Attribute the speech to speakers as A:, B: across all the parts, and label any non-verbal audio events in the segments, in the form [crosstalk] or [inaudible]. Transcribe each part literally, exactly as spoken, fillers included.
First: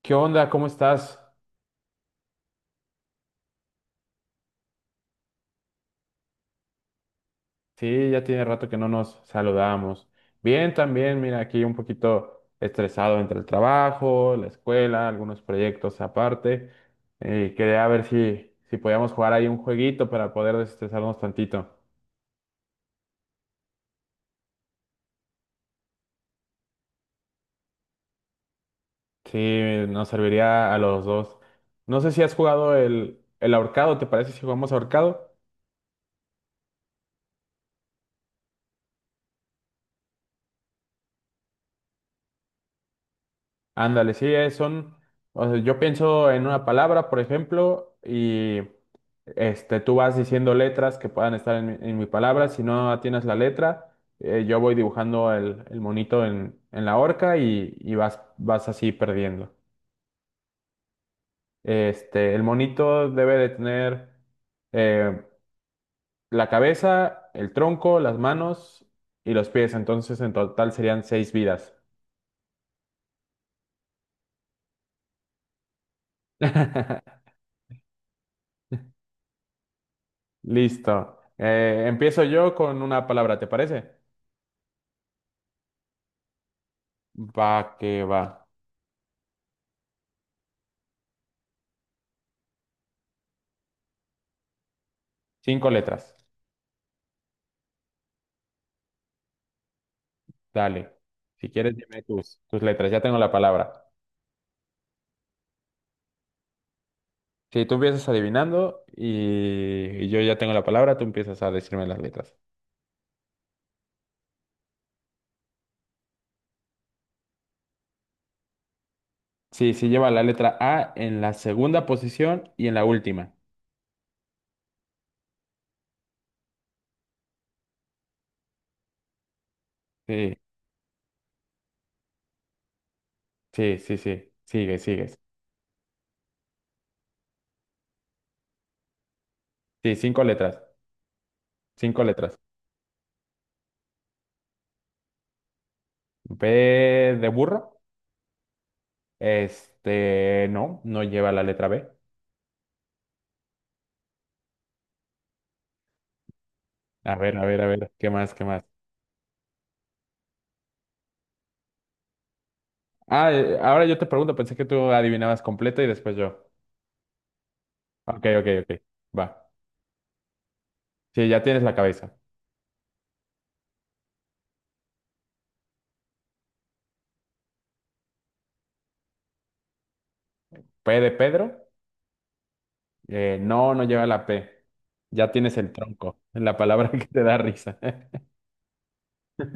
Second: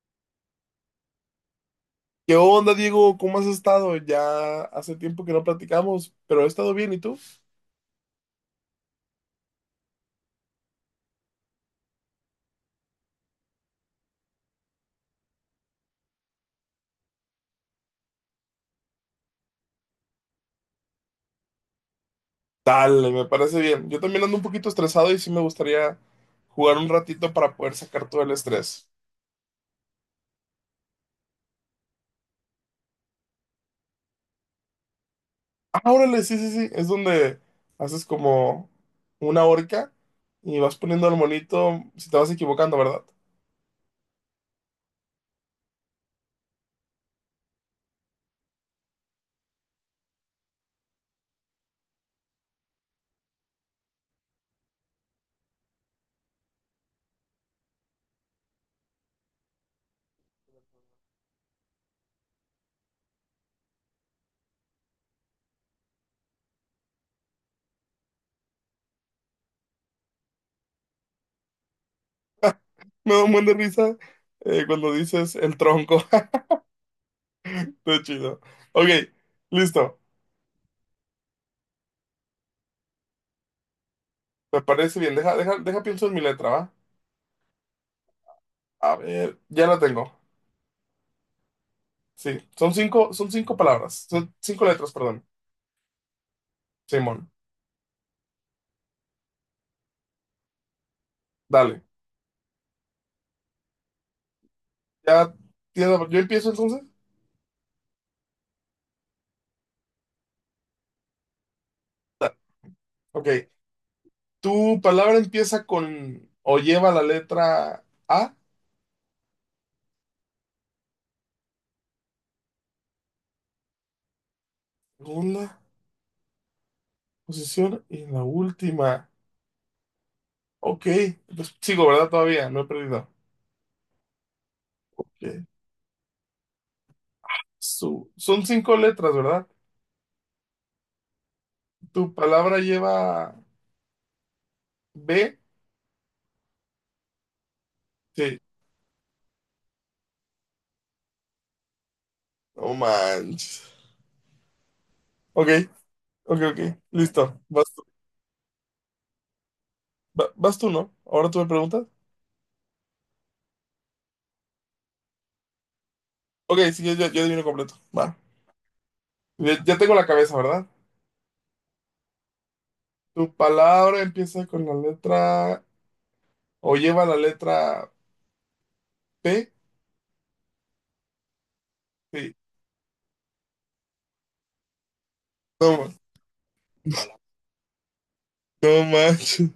A: ¿Qué onda? ¿Cómo estás?
B: ¿Qué onda, Diego? ¿Cómo has estado? Ya hace tiempo que no platicamos, pero he estado bien, ¿y tú?
A: Sí, ya tiene rato que no nos saludamos. Bien, también, mira, aquí un poquito estresado entre el trabajo, la escuela, algunos proyectos aparte. Y quería ver si, si podíamos jugar ahí un jueguito para poder desestresarnos tantito.
B: Dale, me parece bien. Yo también ando un poquito estresado y sí me gustaría jugar un ratito para poder sacar todo el estrés.
A: Sí, nos serviría a los dos. No sé si has jugado el, el ahorcado, ¿te parece si jugamos ahorcado?
B: Ah, órale, sí, sí, sí. Es donde haces como una horca y vas poniendo al monito si te vas equivocando, ¿verdad?
A: Ándale, sí, eh, son, o sea, yo pienso en una palabra, por ejemplo, y este, tú vas diciendo letras que puedan estar en, mi en mi palabra. Si no tienes la letra, eh, yo voy dibujando el, el monito en, en la horca y, y vas, vas así perdiendo. Este, el monito debe de tener eh, la cabeza, el tronco, las manos y los pies. Entonces, en total serían seis vidas.
B: [laughs] Me da un buen de risa eh, cuando dices el tronco.
A: [laughs]
B: [laughs] Todo chido. Ok, listo.
A: Listo. Eh, empiezo yo con una palabra, ¿te parece?
B: Me parece bien. Deja, deja, deja, pienso en mi letra, ¿va?
A: Va que va.
B: A ver, ya la tengo. Sí, son cinco, son cinco palabras, son cinco letras, perdón.
A: Cinco letras.
B: Simón,
A: Dale. Si quieres,
B: dale.
A: dime tus, tus letras. Ya tengo la palabra.
B: Ya tienes, la- yo empiezo entonces.
A: Si tú empiezas adivinando y, y yo ya tengo la palabra, tú empiezas a decirme las letras.
B: Ok, tu palabra empieza con o lleva la letra A,
A: Sí, sí lleva la letra A en la segunda posición y en la última.
B: segunda posición y la última.
A: Sí,
B: Ok, pues sigo, ¿verdad? Todavía, no he perdido.
A: sí, sí, sí. Sigue, sigues.
B: Ok, Su, son cinco letras, ¿verdad?
A: Sí, cinco letras. Cinco
B: Tu
A: letras.
B: palabra lleva B,
A: B de burro.
B: sí.
A: Este, no, no lleva la letra B.
B: No manches. Ok, ok, ok,
A: A ver,
B: listo.
A: a ver,
B: Vas
A: a
B: tú.
A: ver, ¿qué más, qué más?
B: Va- vas tú, ¿no? Ahora tú me preguntas.
A: Ah, eh, ahora yo te pregunto, pensé que tú adivinabas completa y después yo.
B: Ok, sí, yo, yo, yo adivino completo. Va.
A: Ok, ok, ok, va.
B: Ya, ya tengo la cabeza, ¿verdad?
A: Sí, ya tienes la cabeza.
B: ¿Tu palabra empieza con la letra o lleva la letra P?
A: P de Pedro,
B: Sí.
A: eh, no, no lleva la P. Ya tienes el
B: No, ma-
A: tronco, la palabra [laughs] que te da risa. [laughs]
B: no manches.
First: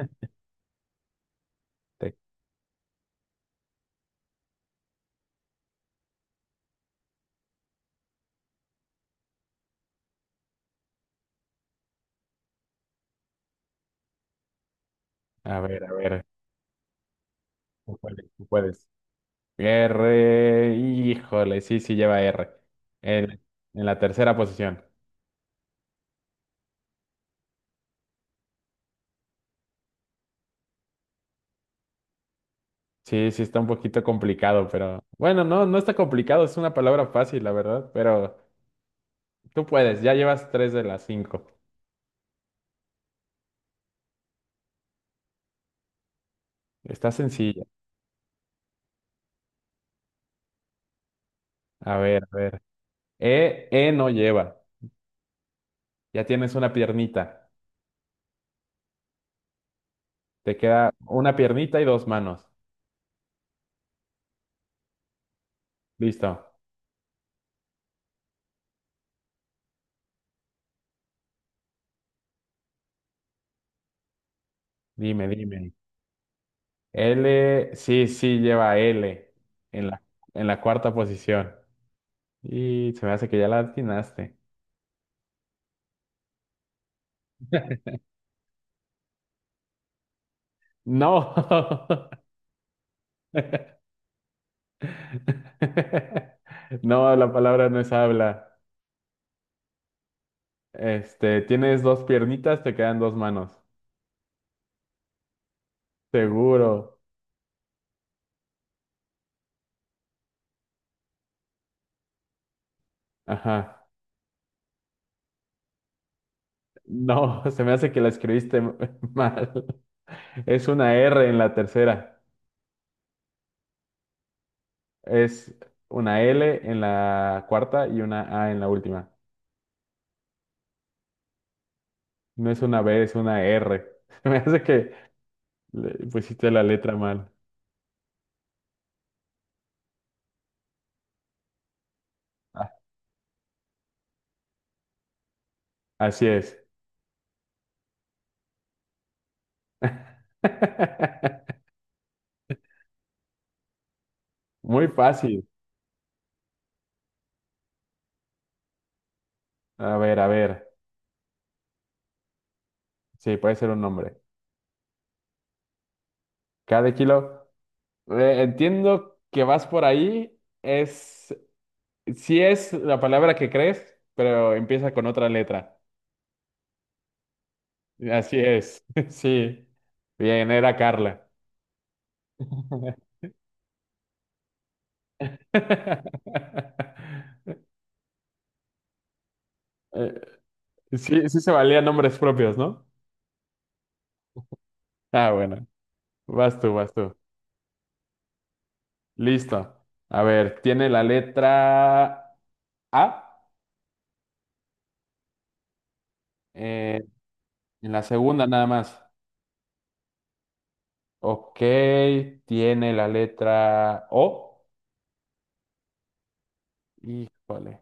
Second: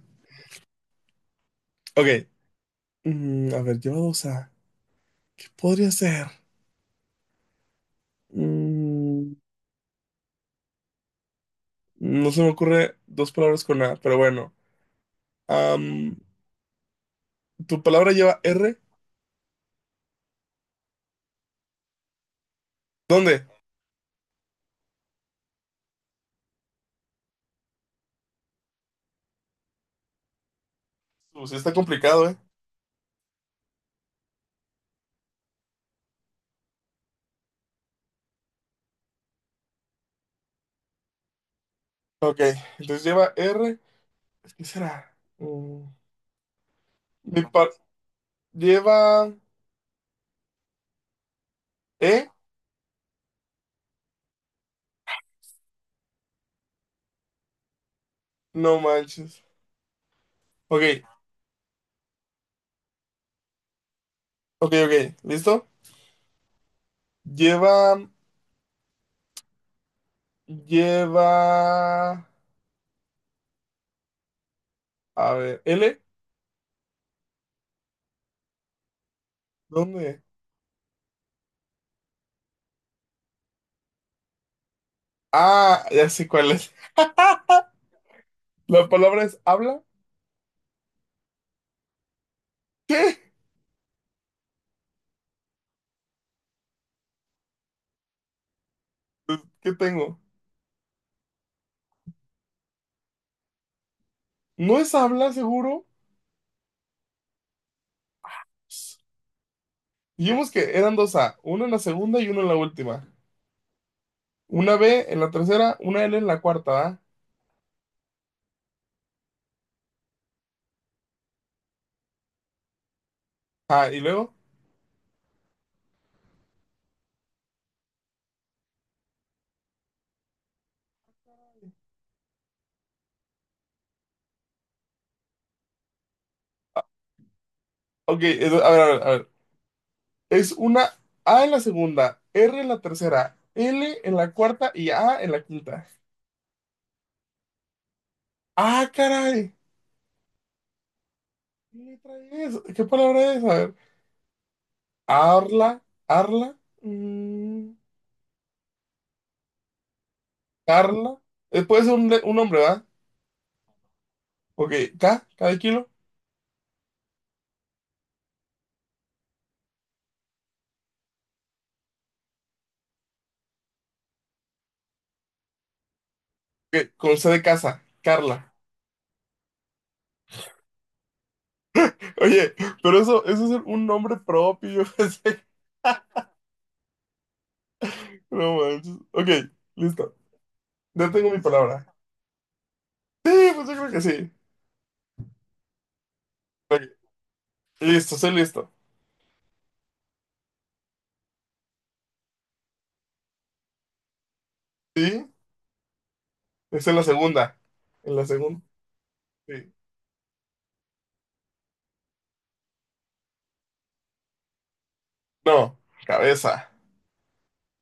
B: Ok.
A: Te-
B: Mm, a ver, lleva dos A. ¿Qué podría ser? Mm, no se me ocurre dos palabras con A, pero bueno.
A: A ver, a
B: Am,
A: ver,
B: ¿tu
A: tú
B: palabra
A: puedes,
B: lleva
A: tú
B: R?
A: puedes. R, híjole, sí, sí lleva R. En,
B: ¿Dónde?
A: en la tercera posición.
B: Pues está complicado, ¿eh?
A: Sí, sí está un poquito complicado, pero bueno, no, no está complicado, es una palabra fácil, la verdad, pero... Tú puedes, ya llevas tres de las cinco.
B: Ok, entonces lleva R. ¿Qué será? Mm,
A: Está
B: mi
A: sencilla.
B: par- lleva
A: A ver,
B: E.
A: a ver. E, E no lleva. Ya tienes una piernita.
B: No manches.
A: Te
B: Ok,
A: queda una piernita y dos manos.
B: ok, ok. ¿Listo?
A: Listo.
B: Lleva. Lleva.
A: Dime,
B: A ver,
A: dime.
B: ¿L?
A: L, sí, sí, lleva L en la,
B: ¿Dónde?
A: en la cuarta posición. Y se me hace que ya la atinaste.
B: Ah, ya sé cuál es. La palabra es habla.
A: No.
B: ¿Qué?
A: [laughs] No, la palabra no es habla.
B: Pues, ¿qué tengo?
A: Este, tienes dos piernitas, te quedan dos manos.
B: ¿No es habla, seguro?
A: Seguro.
B: Dijimos que eran dos A, una en la segunda y una en la última.
A: Ajá.
B: Una B en la tercera, una L en la cuarta, ¿verdad?
A: No, [laughs] se me hace que la escribiste m- [laughs] mal. Es una R en la tercera.
B: Ah, y luego.
A: Es una L en la cuarta y una A en la última. No es una B, es una R. [laughs] Se me hace que le pusiste la letra mal.
B: Ok, entonces, a ver, a ver, a ver. Es una A en la segunda, R en
A: Ah,
B: la tercera, L en la cuarta y A en la quinta.
A: así es.
B: Ah, caray.
A: [laughs]
B: ¿Qué trae eso? ¿Qué palabra es? A ver.
A: Muy fácil.
B: Arla, Arla, mm,
A: A ver, a ver.
B: Carla. Eh, puede ser un, le- un nombre, ¿va?
A: Sí, puede ser un nombre.
B: Ok, K, K de kilo.
A: Cada kilo. Eh, entiendo que vas por ahí. Es, sí es la palabra que crees, pero empieza con otra letra.
B: Ok, con C de casa,
A: Así
B: Carla.
A: es, [laughs] sí. Bien, era Carla.
B: Oye, pero eso, eso es un nombre propio.
A: [laughs]
B: [laughs] No manches. Ok,
A: Eh,
B: listo. Ya
A: Sí,
B: tengo mi
A: sí se valían
B: palabra.
A: nombres propios, ¿no?
B: Sí, pues yo creo que sí.
A: Ah, bueno. Vas tú,
B: Ok,
A: vas tú.
B: listo, estoy listo.
A: Listo. A ver, tiene la letra A
B: Sí, es en
A: eh,
B: la segunda.
A: en la
B: En la
A: segunda
B: segunda,
A: nada más.
B: sí.
A: Ok, tiene la letra O.
B: No, cabeza.
A: Híjole,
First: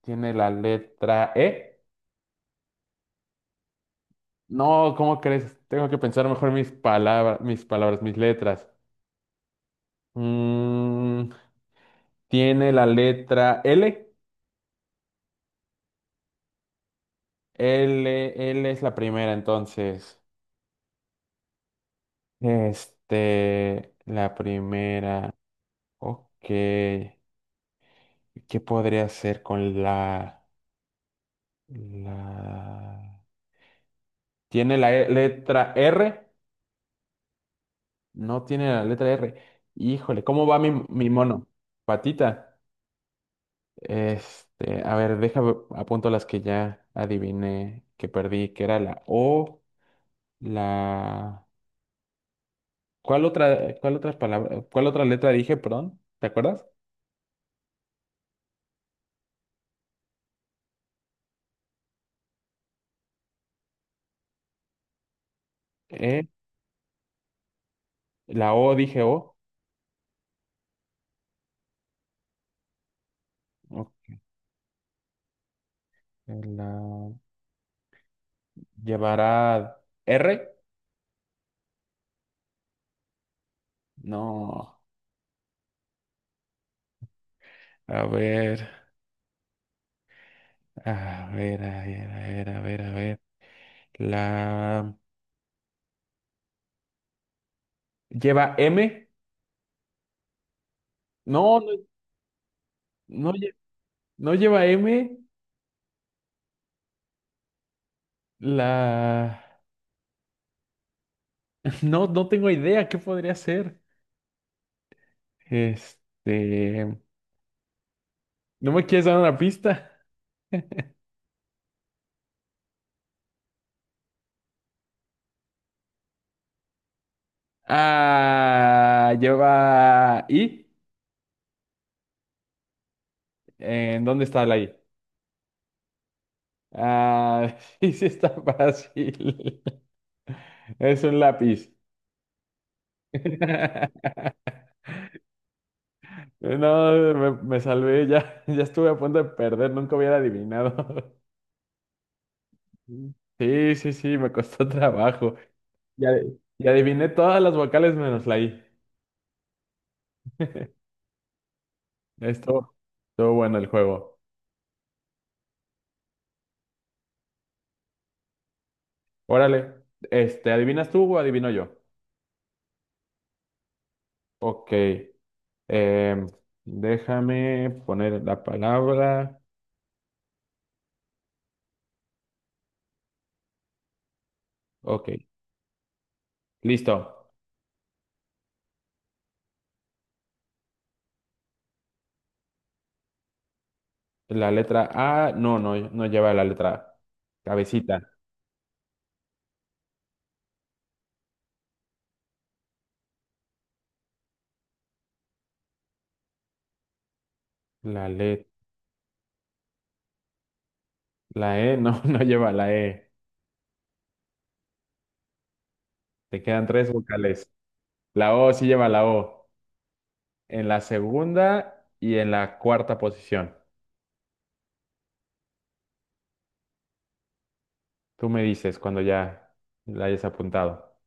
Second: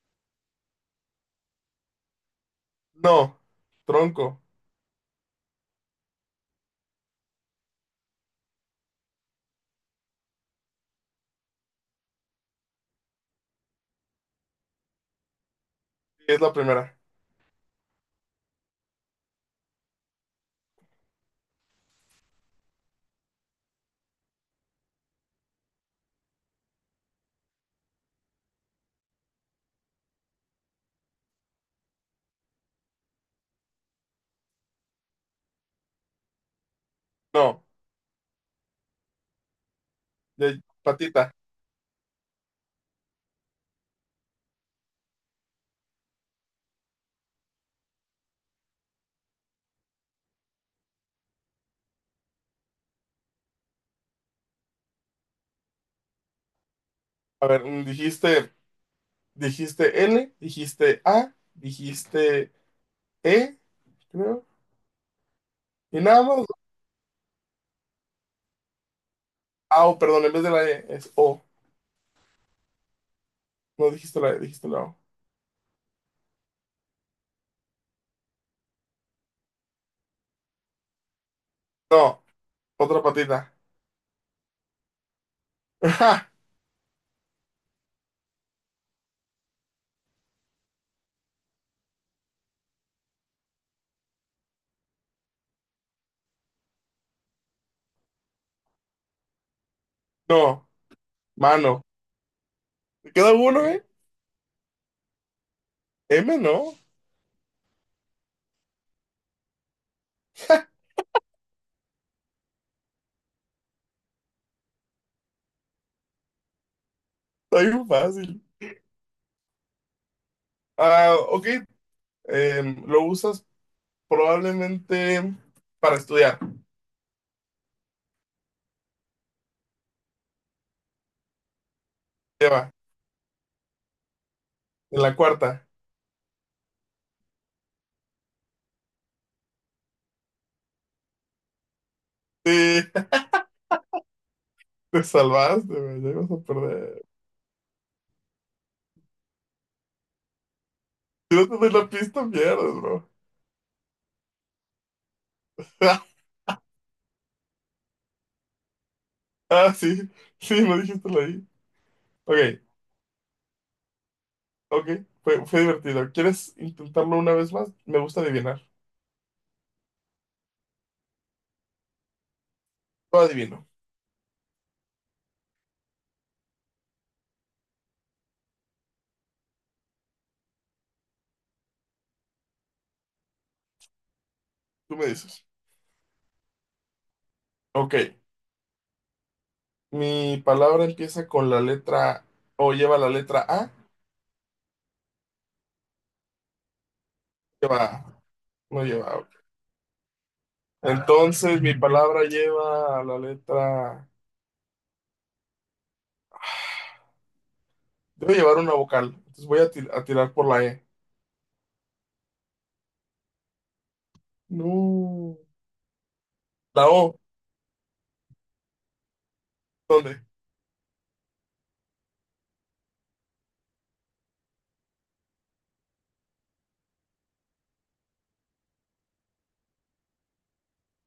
A: tiene la letra E.
B: No, tronco.
A: No, ¿cómo crees? Tengo que pensar mejor mis palabras, mis palabras, mis letras. Mm, Tiene la letra L.
B: Sí, es la primera.
A: L, L es la primera, entonces. Este, la primera. Ok. ¿Qué podría hacer con la, la... ¿Tiene la e- letra R?
B: No,
A: No tiene la letra R. Híjole, ¿cómo
B: ya-
A: va mi, mi
B: patita.
A: mono? Patita. Este, a ver, deja, apunto las que ya adiviné, que perdí, que era la O, la... ¿Cuál otra, cuál otras palabra, cuál otra letra dije, perdón? ¿Te acuerdas?
B: A ver, mm, dijiste, dijiste L, dijiste A, dijiste E, creo. Y nada
A: Eh,
B: más.
A: la O dije O.
B: Ah, oh, perdón, en vez de la E es O. No
A: Ok,
B: dijiste la E, dijiste la O.
A: la llevará R.
B: No, otra patita.
A: No. A ver, a ver, a ver, a ver, a ver, a ver. La lleva M.
B: [laughs] No,
A: No, no,
B: mano. ¿Te
A: no,
B: queda
A: lle-
B: uno, eh?
A: no lleva M.
B: M, no.
A: La [laughs] no, no tengo idea qué podría ser. Este,
B: Está bien fácil.
A: ¿no me quieres dar una pista? [laughs]
B: Ah, ok. Em, lo usas probablemente para estudiar.
A: Ah, lleva I.
B: Lleva,
A: ¿En dónde está la I?
B: en la cuarta.
A: Ah, [laughs] sí, sí está fácil. [laughs] Es un lápiz.
B: Sí, [laughs]
A: [laughs]
B: te salvaste, me llegas a perder.
A: No, me, me salvé, ya, [laughs] ya estuve a punto de perder, nunca hubiera adivinado. [laughs]
B: Si no te doy la pista, pierdes, bro.
A: Sí, sí, sí, me costó [laughs] trabajo. Y,
B: [laughs]
A: adi- y adiviné todas las vocales menos la I.
B: Ah, sí, sí, lo
A: [laughs]
B: dijiste ahí. Ok,
A: Esto, estuvo bueno el juego.
B: ok, fue, fue divertido. ¿Quieres intentarlo una vez más? Me gusta adivinar.
A: Órale, este, ¿adivinas tú o adivino yo?
B: Lo adivino,
A: Ok. Em, déjame poner la palabra.
B: tú me
A: Ok,
B: dices.
A: listo.
B: Ok, mi palabra empieza con la letra o lleva la letra A.
A: La letra A, no, no, no lleva la letra A.
B: Lleva,
A: Cabecita.
B: A, no lleva. A. Ok. Entonces, mi palabra lleva la letra.
A: La
B: Debe
A: le-
B: llevar una vocal. Entonces voy a, ti- a tirar por la E.
A: la E, no, [laughs] no lleva la E.
B: No.
A: Te quedan
B: La
A: tres
B: O,
A: vocales. La O sí lleva la O.
B: ¿dónde?
A: En la segunda y en la cuarta posición. Tú me dices cuando ya la hayas apuntado.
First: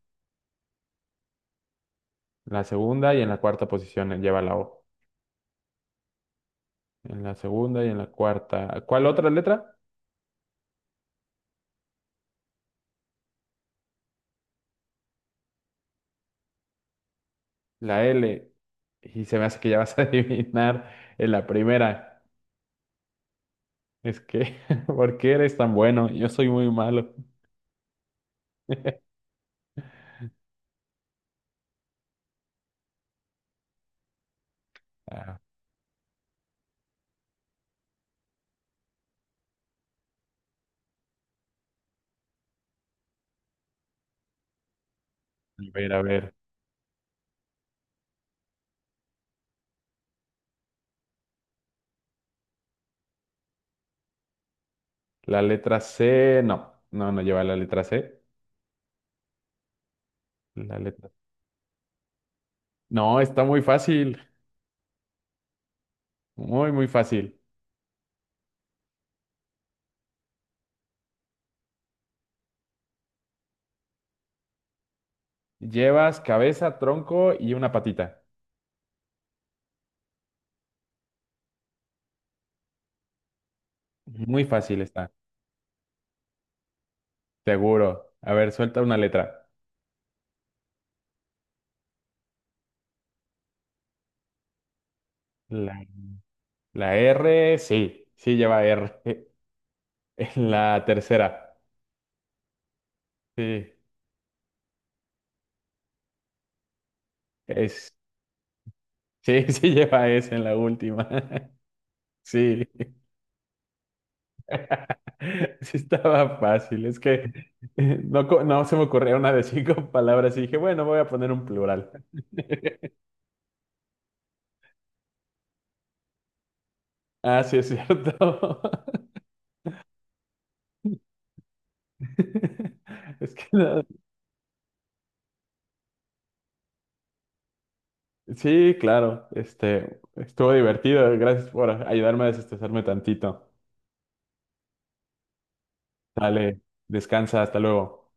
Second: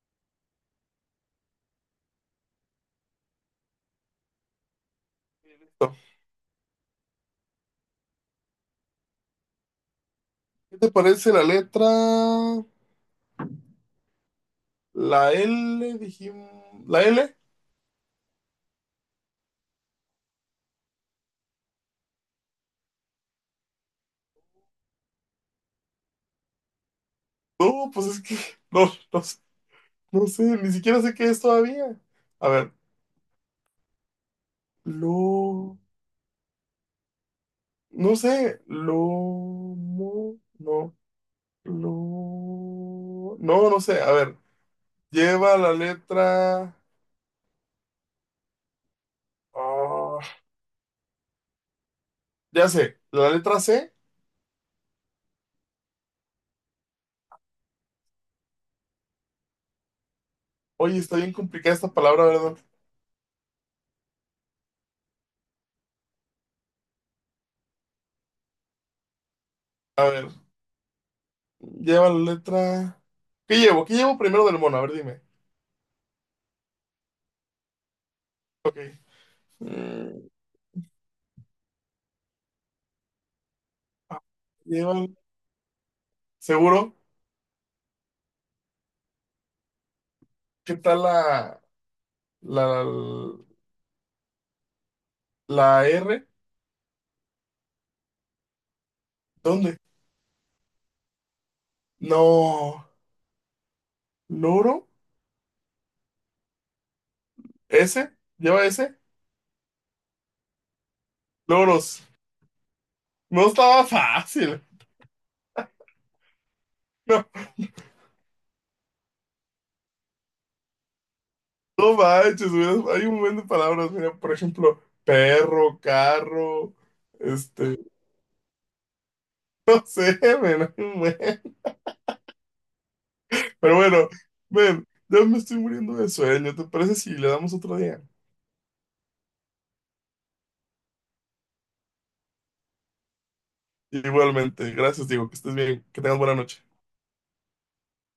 A: La segunda y en la cuarta posición lleva la O.
B: Listo.
A: En la segunda y en la cuarta. ¿Cuál otra letra?
B: ¿Qué te parece la letra? La L, dijimos. ¿La L?
A: La L. Y se me hace que ya vas a [laughs] adivinar en la primera. Es que, [laughs] ¿por qué eres tan bueno? Yo soy muy malo.
B: No, pues es que no,
A: [laughs]
B: no, sé, no sé, ni siquiera sé qué es todavía. A ver,
A: Ah,
B: lo, no sé, lomo, no, lo, no, no sé, a ver, lleva
A: a
B: la
A: ver, a ver.
B: letra, ah, ya sé, la letra C.
A: La letra C, no, no, no lleva la letra C. La
B: Oye,
A: letra.
B: está bien complicada esta palabra, ¿verdad?
A: No, está muy fácil, muy, muy fácil.
B: A ver, lleva la letra, ¿qué llevo? ¿Qué llevo primero del mono? A ver, dime.
A: Llevas cabeza, tronco y una patita.
B: Ok. Mm, ah,
A: Muy fácil
B: lleva,
A: está,
B: seguro,
A: seguro. A ver, suelta una letra.
B: ¿qué tal la, la,
A: La,
B: la R?
A: la R, sí, sí lleva R. [laughs]
B: ¿Dónde?
A: En la tercera,
B: No,
A: sí,
B: loro,
A: es,
B: S, lleva S,
A: sí, [laughs] sí lleva S en la última. [laughs]
B: loros.
A: Sí.
B: No estaba [laughs] fácil.
A: [laughs] Sí estaba fácil, es
B: No,
A: que eh, no, co- no se me ocurrió una de cinco [laughs] palabras y dije, bueno, voy a poner un plural.
B: no manches, hubiera-
A: [laughs]
B: hay un montón de palabras, mira, por ejemplo, perro, carro,
A: Ah, sí, es
B: este,
A: cierto.
B: [laughs] no sé, men, hay un buen.
A: [laughs] Es que
B: Pero
A: no-
B: bueno, ven, ya me estoy muriendo de sueño, ¿te parece si le damos otro día?
A: sí, claro, este, estuvo divertido. Gracias por ayudarme a desestresarme tantito.
B: Igualmente, gracias, digo, que estés bien, que tengas buena
A: Dale,
B: noche.
A: descansa, hasta luego.